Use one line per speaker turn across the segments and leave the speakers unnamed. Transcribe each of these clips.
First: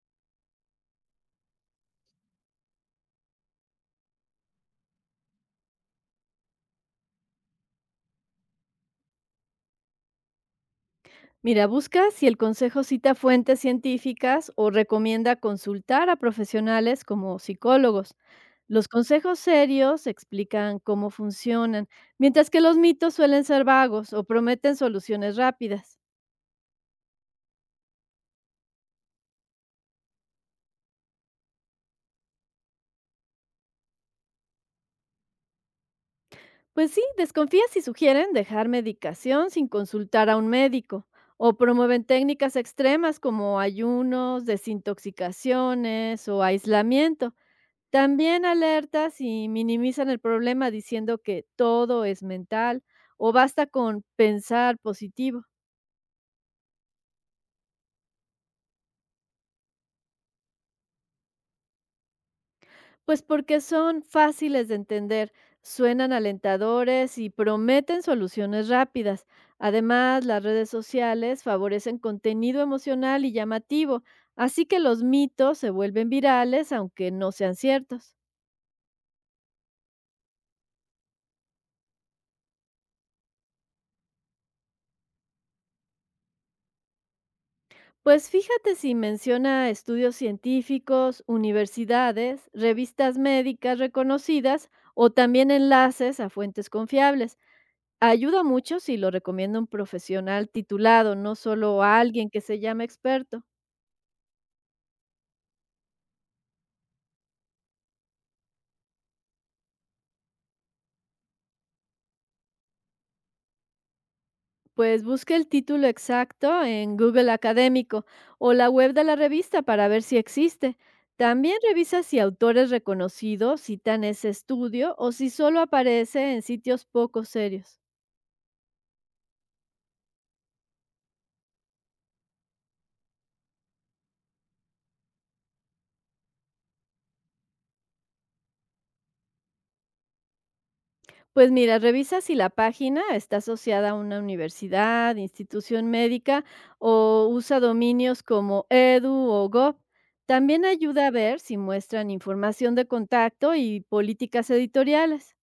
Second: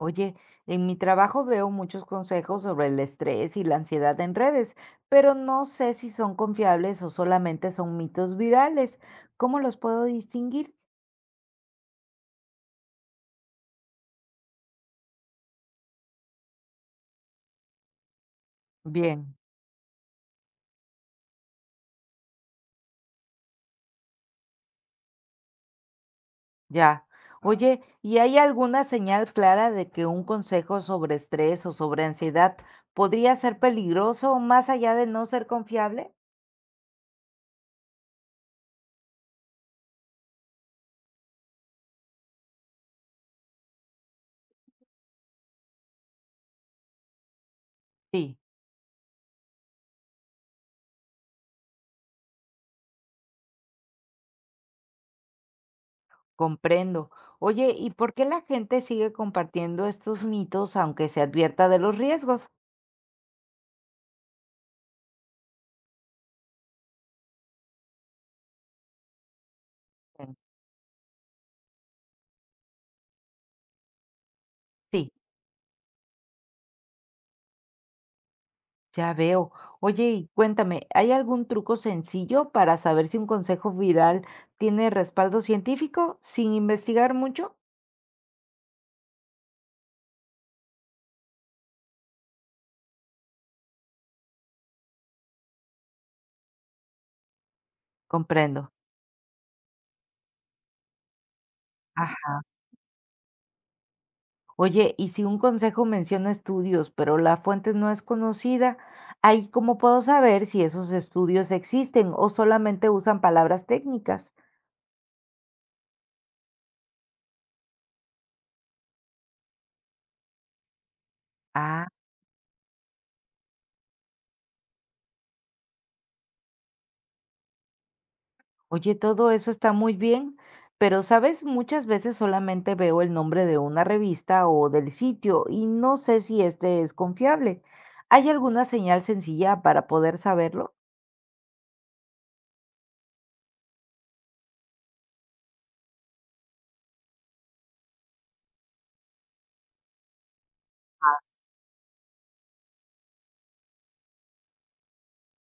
Oye, en mi trabajo veo muchos consejos sobre el estrés y la ansiedad en redes, pero no sé si son confiables o solamente son mitos virales. ¿Cómo los puedo distinguir?
Mira, busca si el consejo cita fuentes científicas o recomienda consultar a profesionales como psicólogos. Los
Bien,
consejos serios explican cómo funcionan, mientras que los mitos suelen ser vagos o prometen soluciones rápidas.
ya. Oye, ¿y hay alguna señal clara de que un consejo sobre estrés o sobre ansiedad podría ser peligroso más allá de no ser confiable?
Pues sí, desconfía si sugieren dejar medicación sin consultar a un médico o promueven técnicas extremas como ayunos, desintoxicaciones o aislamiento.
Sí,
También alertas y minimizan el problema diciendo que todo es mental o basta con pensar positivo,
comprendo. Oye, ¿y por qué la gente sigue compartiendo estos mitos aunque se advierta de los riesgos?
pues porque son fáciles de entender, suenan alentadores y prometen soluciones rápidas. Además,
Bien.
las redes sociales favorecen contenido emocional y llamativo, así que los
Sí.
mitos se vuelven virales aunque no sean ciertos.
Ya veo. Oye, y cuéntame, ¿hay algún truco sencillo para saber si un consejo viral tiene respaldo científico sin investigar mucho?
Pues fíjate si menciona estudios científicos, universidades, revistas médicas reconocidas o también enlaces a fuentes confiables. Ayuda
Comprendo.
mucho si lo recomienda un profesional titulado, no solo a alguien
Ajá.
que se llama experto.
Oye, y si un consejo menciona estudios, pero la fuente no es conocida, ¿ahí cómo puedo saber si esos estudios existen o solamente usan palabras técnicas?
Pues busca el título exacto en Google Académico o la web de la revista para ver si existe. También
Ah.
revisa si autores reconocidos citan ese estudio o si solo aparece en sitios poco serios.
Oye, todo eso está muy bien, pero sabes, muchas veces solamente veo el nombre de una revista o del sitio y no sé si este es confiable. ¿Hay alguna señal sencilla para poder saberlo?
Pues mira, revisa si la página está asociada a una universidad, institución médica o usa dominios como edu o gov. También ayuda a ver si muestran información de contacto y políticas editoriales.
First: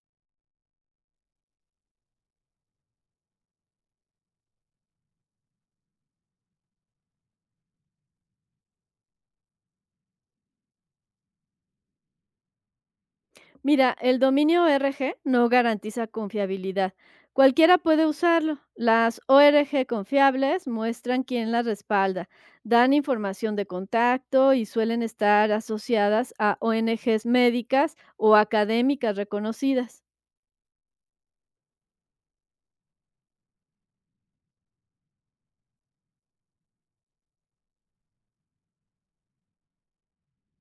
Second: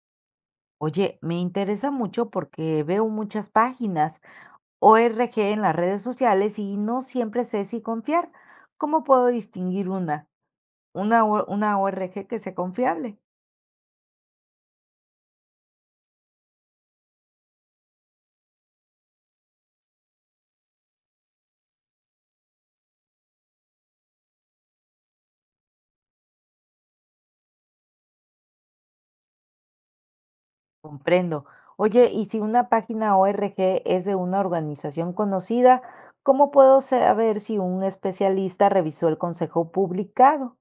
Oye, me interesa mucho porque veo muchas páginas ORG en las redes sociales y no siempre sé si confiar. ¿Cómo puedo distinguir una ORG que sea confiable?
Mira, el dominio RG no garantiza confiabilidad. Cualquiera puede usarlo. Las ORG confiables muestran quién las respalda, dan información de contacto y suelen estar asociadas a ONGs médicas o académicas reconocidas.
Comprendo. Oye, y si una página ORG es de una organización conocida, ¿cómo puedo saber si un especialista revisó el consejo publicado?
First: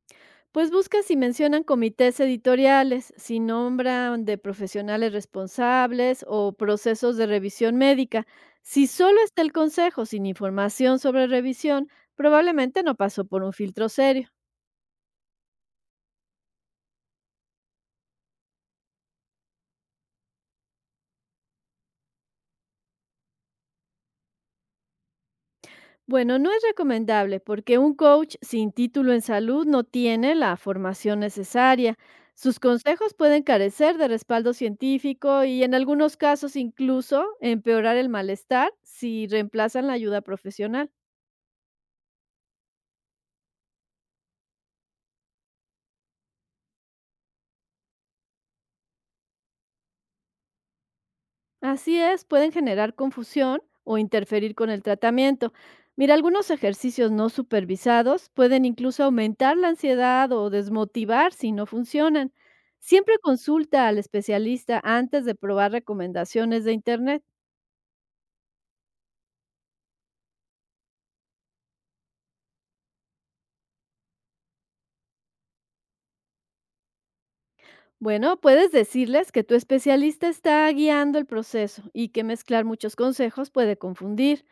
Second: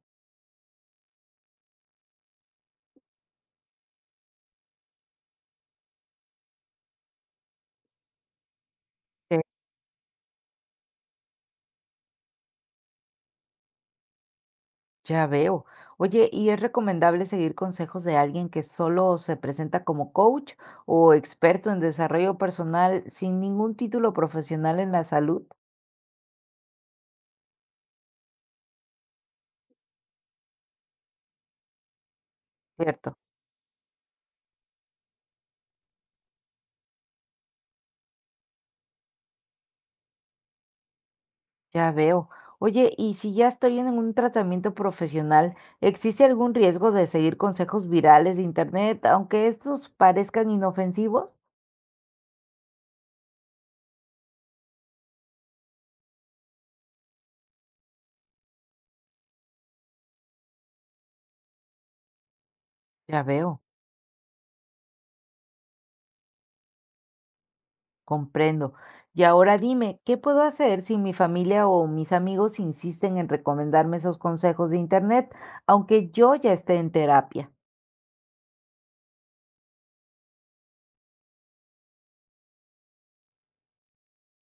Pues busca si mencionan comités editoriales, si nombran de profesionales responsables o procesos de revisión médica. Si solo
Eh,
está el consejo sin información sobre revisión, probablemente no pasó por un filtro serio.
Ya veo. Oye, ¿y es recomendable seguir consejos de alguien que solo se presenta como coach o experto en desarrollo personal sin ningún título profesional en la salud?
Bueno, no es recomendable porque un coach sin título en salud no tiene la formación necesaria. Sus consejos
Cierto.
pueden carecer de respaldo científico y en algunos casos incluso empeorar el malestar si reemplazan la ayuda profesional.
Ya veo. Oye, y si ya estoy en un tratamiento profesional, ¿existe algún riesgo de seguir consejos virales de internet, aunque estos parezcan inofensivos?
Así es, pueden generar confusión o interferir con el tratamiento. Mira, algunos ejercicios no supervisados pueden incluso aumentar la ansiedad o desmotivar si no funcionan. Siempre
Ya veo,
consulta al especialista antes de probar recomendaciones de Internet.
comprendo. Y ahora dime, ¿qué puedo hacer si mi familia o mis amigos insisten en recomendarme esos consejos de internet, aunque yo ya esté en terapia?
Bueno, puedes decirles que tu especialista está guiando el proceso y que mezclar muchos consejos puede confundir.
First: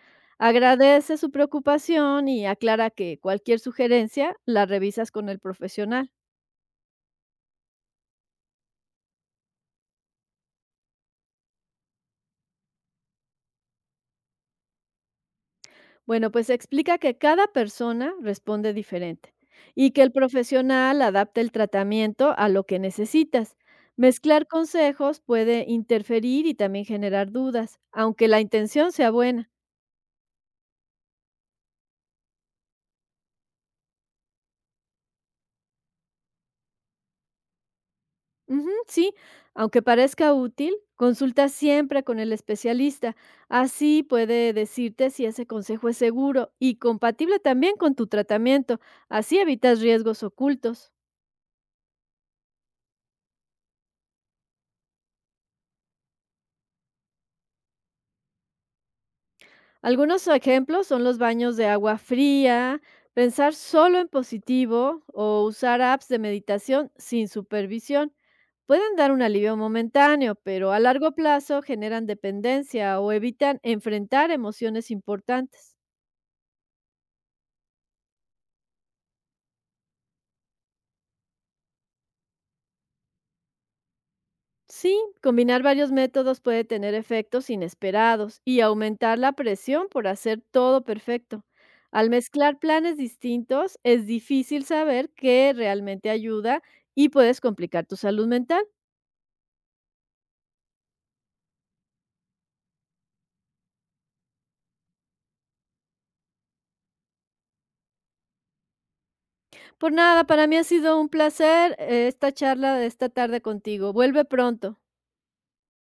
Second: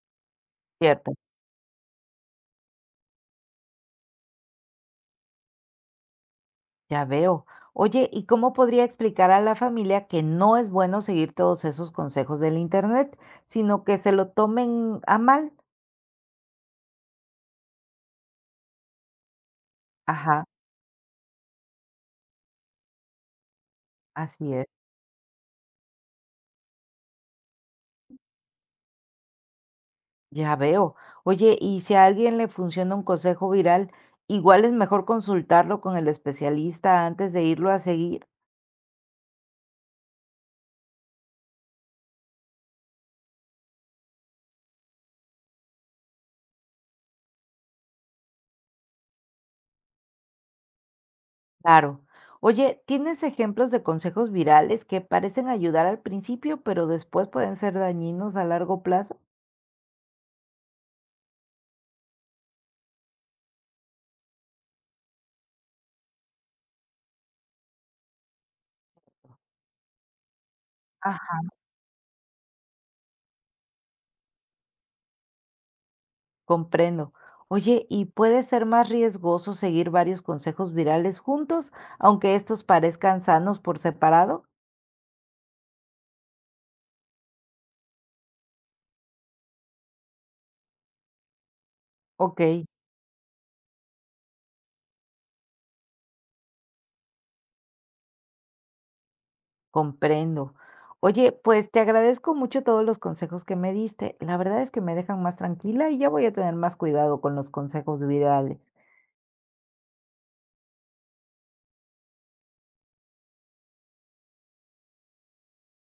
Cierto,
Agradece su preocupación y aclara que cualquier sugerencia la revisas con el profesional.
ya veo. Oye, ¿y cómo podría explicar a la familia que no es bueno seguir todos esos consejos del internet, sino que se lo tomen a mal?
Bueno, pues explica que cada persona responde diferente y que el
Ajá,
profesional adapta el tratamiento a lo que necesitas. Mezclar
así es,
consejos puede interferir y también generar dudas, aunque la intención sea buena.
ya veo. Oye, y si a alguien le funciona un consejo viral, igual es mejor consultarlo con el especialista antes de irlo a seguir.
Ujú, sí, aunque parezca útil, consulta siempre con el especialista. Así puede decirte si ese consejo es seguro y compatible también con tu tratamiento. Así evitas riesgos ocultos.
Claro. Oye, ¿tienes ejemplos de consejos virales que parecen ayudar al principio, pero después pueden ser dañinos a largo plazo?
Algunos ejemplos son los baños de agua fría, pensar solo en positivo o usar apps de meditación sin supervisión. Pueden dar un alivio momentáneo, pero a largo
Ajá,
plazo generan dependencia o evitan enfrentar emociones importantes.
comprendo. Oye, ¿y puede ser más riesgoso seguir varios consejos virales juntos, aunque estos parezcan sanos por separado?
Sí, combinar varios métodos puede tener efectos inesperados y aumentar la presión por hacer todo perfecto. Al
Ok.
mezclar planes distintos, es difícil saber qué realmente ayuda y puedes complicar tu salud mental.
Comprendo. Oye, pues te agradezco mucho todos los consejos que me diste. La verdad es que me dejan más tranquila y ya voy a tener más cuidado con los consejos virales.
Por nada, para mí ha sido un placer esta charla de esta tarde contigo. Vuelve pronto.